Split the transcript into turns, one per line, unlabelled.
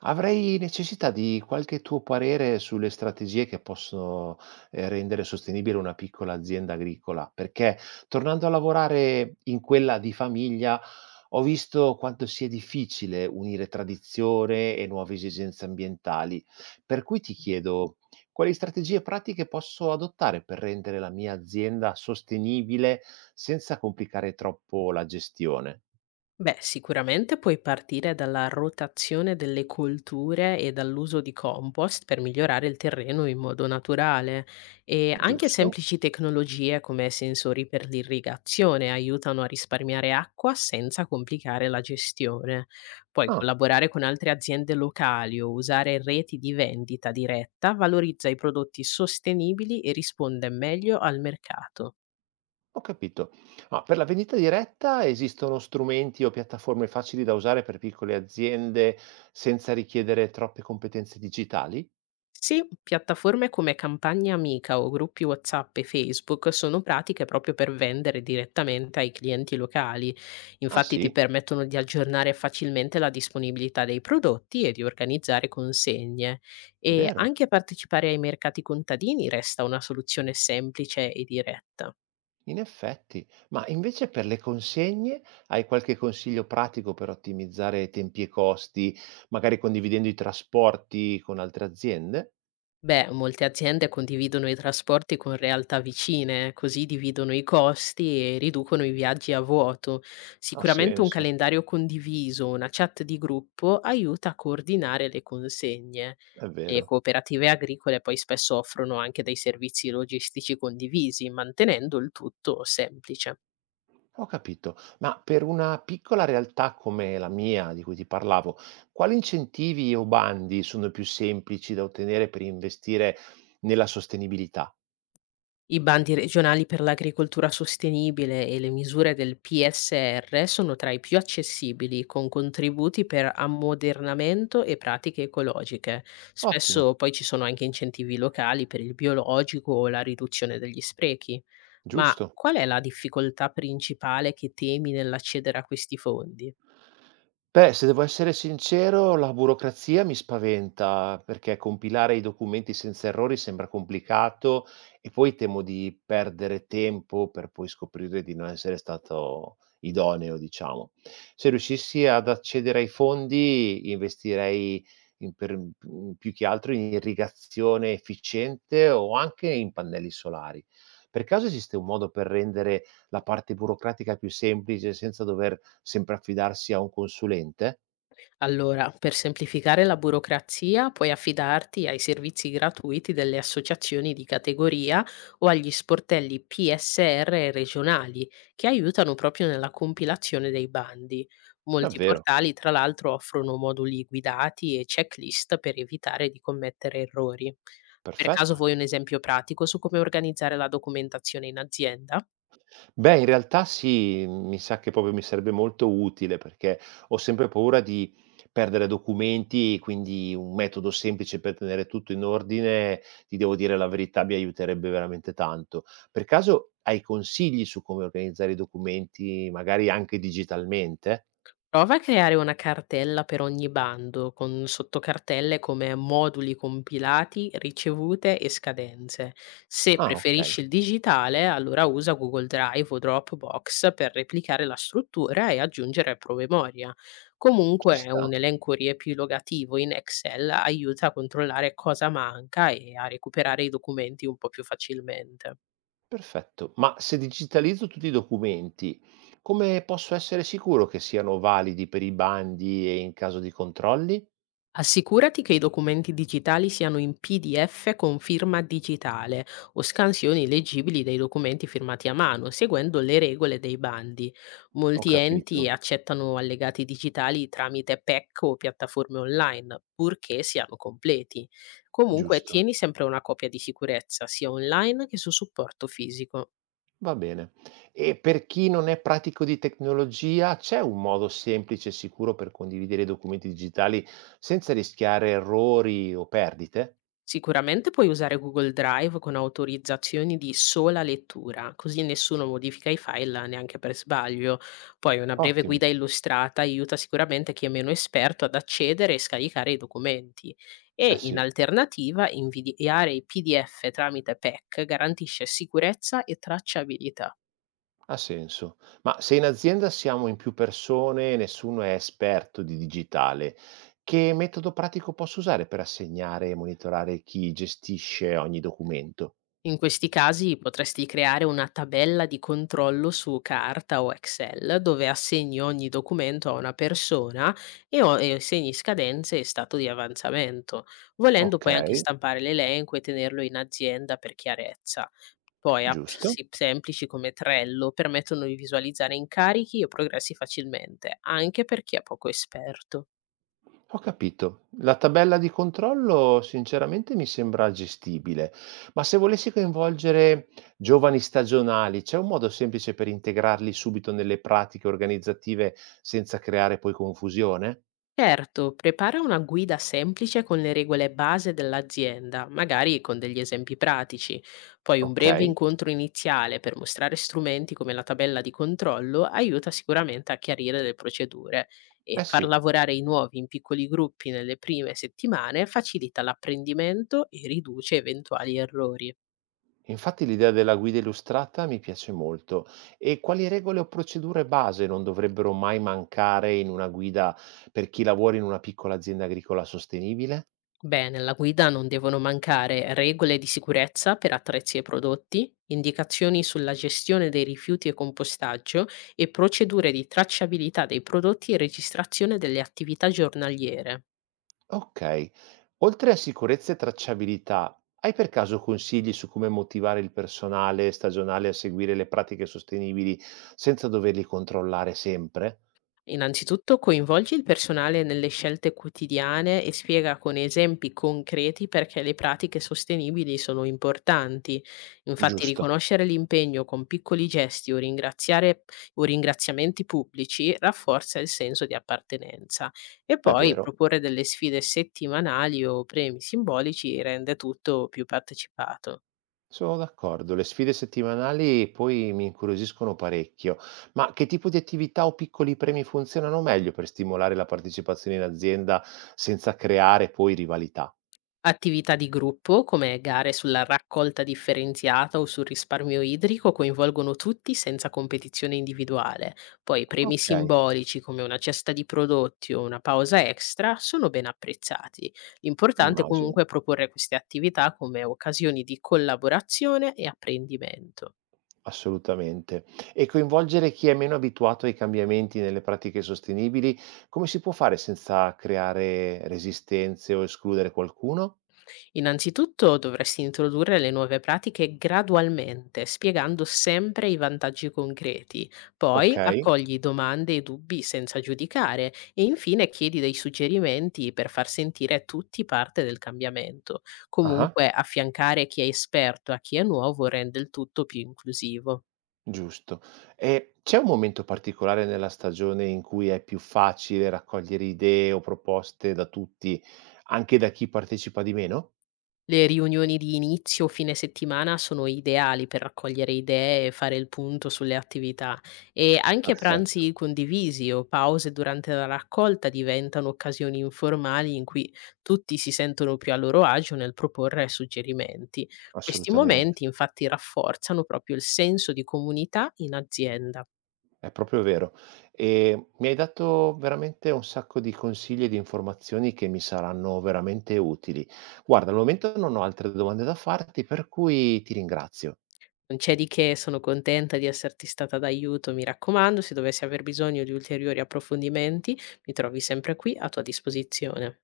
Avrei necessità di qualche tuo parere sulle strategie che possono rendere sostenibile una piccola azienda agricola, perché tornando a lavorare in quella di famiglia ho visto quanto sia difficile unire tradizione e nuove esigenze ambientali. Per cui ti chiedo quali strategie pratiche posso adottare per rendere la mia azienda sostenibile senza complicare troppo la gestione.
Beh, sicuramente puoi partire dalla rotazione delle colture e dall'uso di compost per migliorare il terreno in modo naturale e anche
Giusto?
semplici tecnologie come sensori per l'irrigazione aiutano a risparmiare acqua senza complicare la gestione. Poi
Ah.
collaborare con altre aziende locali o usare reti di vendita diretta valorizza i prodotti sostenibili e risponde meglio al mercato.
Ho capito. Ma per la vendita diretta esistono strumenti o piattaforme facili da usare per piccole aziende senza richiedere troppe competenze digitali?
Sì, piattaforme come Campagna Amica o gruppi WhatsApp e Facebook sono pratiche proprio per vendere direttamente ai clienti locali.
Ah
Infatti ti
sì,
permettono di aggiornare facilmente la disponibilità dei prodotti e di organizzare consegne.
è
E
vero,
anche partecipare ai mercati contadini resta una soluzione semplice e diretta.
in effetti. Ma invece per le consegne hai qualche consiglio pratico per ottimizzare tempi e costi, magari condividendo i trasporti con altre aziende?
Beh, molte aziende condividono i trasporti con realtà vicine, così dividono i costi e riducono i viaggi a vuoto.
Ha
Sicuramente un
senso,
calendario condiviso, una chat di gruppo aiuta a coordinare le consegne.
è
Le
vero.
cooperative agricole poi spesso offrono anche dei servizi logistici condivisi, mantenendo il tutto semplice.
Ho capito, ma per una piccola realtà come la mia, di cui ti parlavo, quali incentivi o bandi sono più semplici da ottenere per investire nella sostenibilità?
I bandi regionali per l'agricoltura sostenibile e le misure del PSR sono tra i più accessibili, con contributi per ammodernamento e pratiche ecologiche.
Ottimo,
Spesso poi ci sono anche incentivi locali per il biologico o la riduzione degli sprechi. Ma
giusto.
qual è la difficoltà principale che temi nell'accedere a questi fondi?
Beh, se devo essere sincero, la burocrazia mi spaventa, perché compilare i documenti senza errori sembra complicato e poi temo di perdere tempo per poi scoprire di non essere stato idoneo, diciamo. Se riuscissi ad accedere ai fondi, investirei più che altro in irrigazione efficiente o anche in pannelli solari. Per caso esiste un modo per rendere la parte burocratica più semplice, senza dover sempre affidarsi a un consulente?
Allora, per semplificare la burocrazia, puoi affidarti ai servizi gratuiti delle associazioni di categoria o agli sportelli PSR regionali, che aiutano proprio nella compilazione dei bandi. Molti
Davvero,
portali, tra l'altro, offrono moduli guidati e checklist per evitare di commettere errori. Per caso
perfetto.
vuoi un esempio pratico su come organizzare la documentazione in azienda?
Beh, in realtà sì, mi sa che proprio mi sarebbe molto utile perché ho sempre paura di perdere documenti, quindi un metodo semplice per tenere tutto in ordine, ti devo dire la verità, mi aiuterebbe veramente tanto. Per caso hai consigli su come organizzare i documenti, magari anche digitalmente?
Prova a creare una cartella per ogni bando, con sottocartelle come moduli compilati, ricevute e scadenze. Se
Ah, ok,
preferisci il digitale, allora usa Google Drive o Dropbox per replicare la struttura e aggiungere promemoria.
ci
Comunque
sta.
un elenco riepilogativo in Excel aiuta a controllare cosa manca e a recuperare i documenti un po' più facilmente.
Perfetto, ma se digitalizzo tutti i documenti, come posso essere sicuro che siano validi per i bandi e in caso di controlli?
Assicurati che i documenti digitali siano in PDF con firma digitale o scansioni leggibili dei documenti firmati a mano, seguendo le regole dei bandi.
Ho
Molti enti
capito,
accettano allegati digitali tramite PEC o piattaforme online, purché siano completi. Comunque,
giusto.
tieni sempre una copia di sicurezza, sia online che su supporto fisico.
Va bene. E per chi non è pratico di tecnologia, c'è un modo semplice e sicuro per condividere i documenti digitali senza rischiare errori o perdite?
Sicuramente puoi usare Google Drive con autorizzazioni di sola lettura, così nessuno modifica i file neanche per sbaglio. Poi una breve
Ottimo,
guida illustrata aiuta sicuramente chi è meno esperto ad accedere e scaricare i documenti. E
eh
in
sì.
alternativa, inviare i PDF tramite PEC garantisce sicurezza e tracciabilità.
Ha senso. Ma se in azienda siamo in più persone e nessuno è esperto di digitale, che metodo pratico posso usare per assegnare e monitorare chi gestisce ogni documento?
In questi casi potresti creare una tabella di controllo su carta o Excel dove assegni ogni documento a una persona e, e segni scadenze e stato di avanzamento. Volendo
Ok,
puoi anche stampare l'elenco e tenerlo in azienda per chiarezza. Poi app
giusto.
semplici come Trello permettono di visualizzare incarichi e progressi facilmente, anche per chi è poco esperto.
Ho capito. La tabella di controllo sinceramente mi sembra gestibile, ma se volessi coinvolgere giovani stagionali, c'è un modo semplice per integrarli subito nelle pratiche organizzative senza creare poi confusione?
Certo, prepara una guida semplice con le regole base dell'azienda, magari con degli esempi pratici. Poi un
Ok,
breve incontro iniziale per mostrare strumenti come la tabella di controllo aiuta sicuramente a chiarire le procedure, e
eh
far
sì.
lavorare i nuovi in piccoli gruppi nelle prime settimane facilita l'apprendimento e riduce eventuali errori.
Infatti l'idea della guida illustrata mi piace molto. E quali regole o procedure base non dovrebbero mai mancare in una guida per chi lavora in una piccola azienda agricola sostenibile?
Beh, nella guida non devono mancare regole di sicurezza per attrezzi e prodotti, indicazioni sulla gestione dei rifiuti e compostaggio, e procedure di tracciabilità dei prodotti e registrazione delle attività giornaliere.
Ok. Oltre a sicurezza e tracciabilità, hai per caso consigli su come motivare il personale stagionale a seguire le pratiche sostenibili senza doverli controllare sempre?
Innanzitutto coinvolgi il personale nelle scelte quotidiane e spiega con esempi concreti perché le pratiche sostenibili sono importanti. Infatti
Giusto,
riconoscere l'impegno con piccoli gesti o, o ringraziamenti pubblici rafforza il senso di appartenenza, e
è
poi
vero.
proporre delle sfide settimanali o premi simbolici rende tutto più partecipato.
Sono d'accordo, le sfide settimanali poi mi incuriosiscono parecchio, ma che tipo di attività o piccoli premi funzionano meglio per stimolare la partecipazione in azienda senza creare poi rivalità?
Attività di gruppo, come gare sulla raccolta differenziata o sul risparmio idrico, coinvolgono tutti senza competizione individuale. Poi premi
Ok,
simbolici come una cesta di prodotti o una pausa extra sono ben apprezzati. L'importante
immagino,
comunque è proporre queste attività come occasioni di collaborazione e apprendimento.
assolutamente. E coinvolgere chi è meno abituato ai cambiamenti nelle pratiche sostenibili, come si può fare senza creare resistenze o escludere qualcuno?
Innanzitutto dovresti introdurre le nuove pratiche gradualmente, spiegando sempre i vantaggi concreti.
Ok,
Poi accogli domande e dubbi senza giudicare e infine chiedi dei suggerimenti per far sentire tutti parte del cambiamento.
ah.
Comunque affiancare chi è esperto a chi è nuovo rende il tutto più inclusivo.
Giusto. E c'è un momento particolare nella stagione in cui è più facile raccogliere idee o proposte da tutti, anche da chi partecipa di meno?
Le riunioni di inizio o fine settimana sono ideali per raccogliere idee e fare il punto sulle attività, e anche
Perfetto,
pranzi condivisi o pause durante la raccolta diventano occasioni informali in cui tutti si sentono più a loro agio nel proporre suggerimenti. Questi
assolutamente.
momenti infatti rafforzano proprio il senso di comunità in azienda.
È proprio vero. E mi hai dato veramente un sacco di consigli e di informazioni che mi saranno veramente utili. Guarda, al momento non ho altre domande da farti, per cui ti ringrazio.
Non c'è di che, sono contenta di esserti stata d'aiuto. Mi raccomando, se dovessi aver bisogno di ulteriori approfondimenti, mi trovi sempre qui a tua disposizione.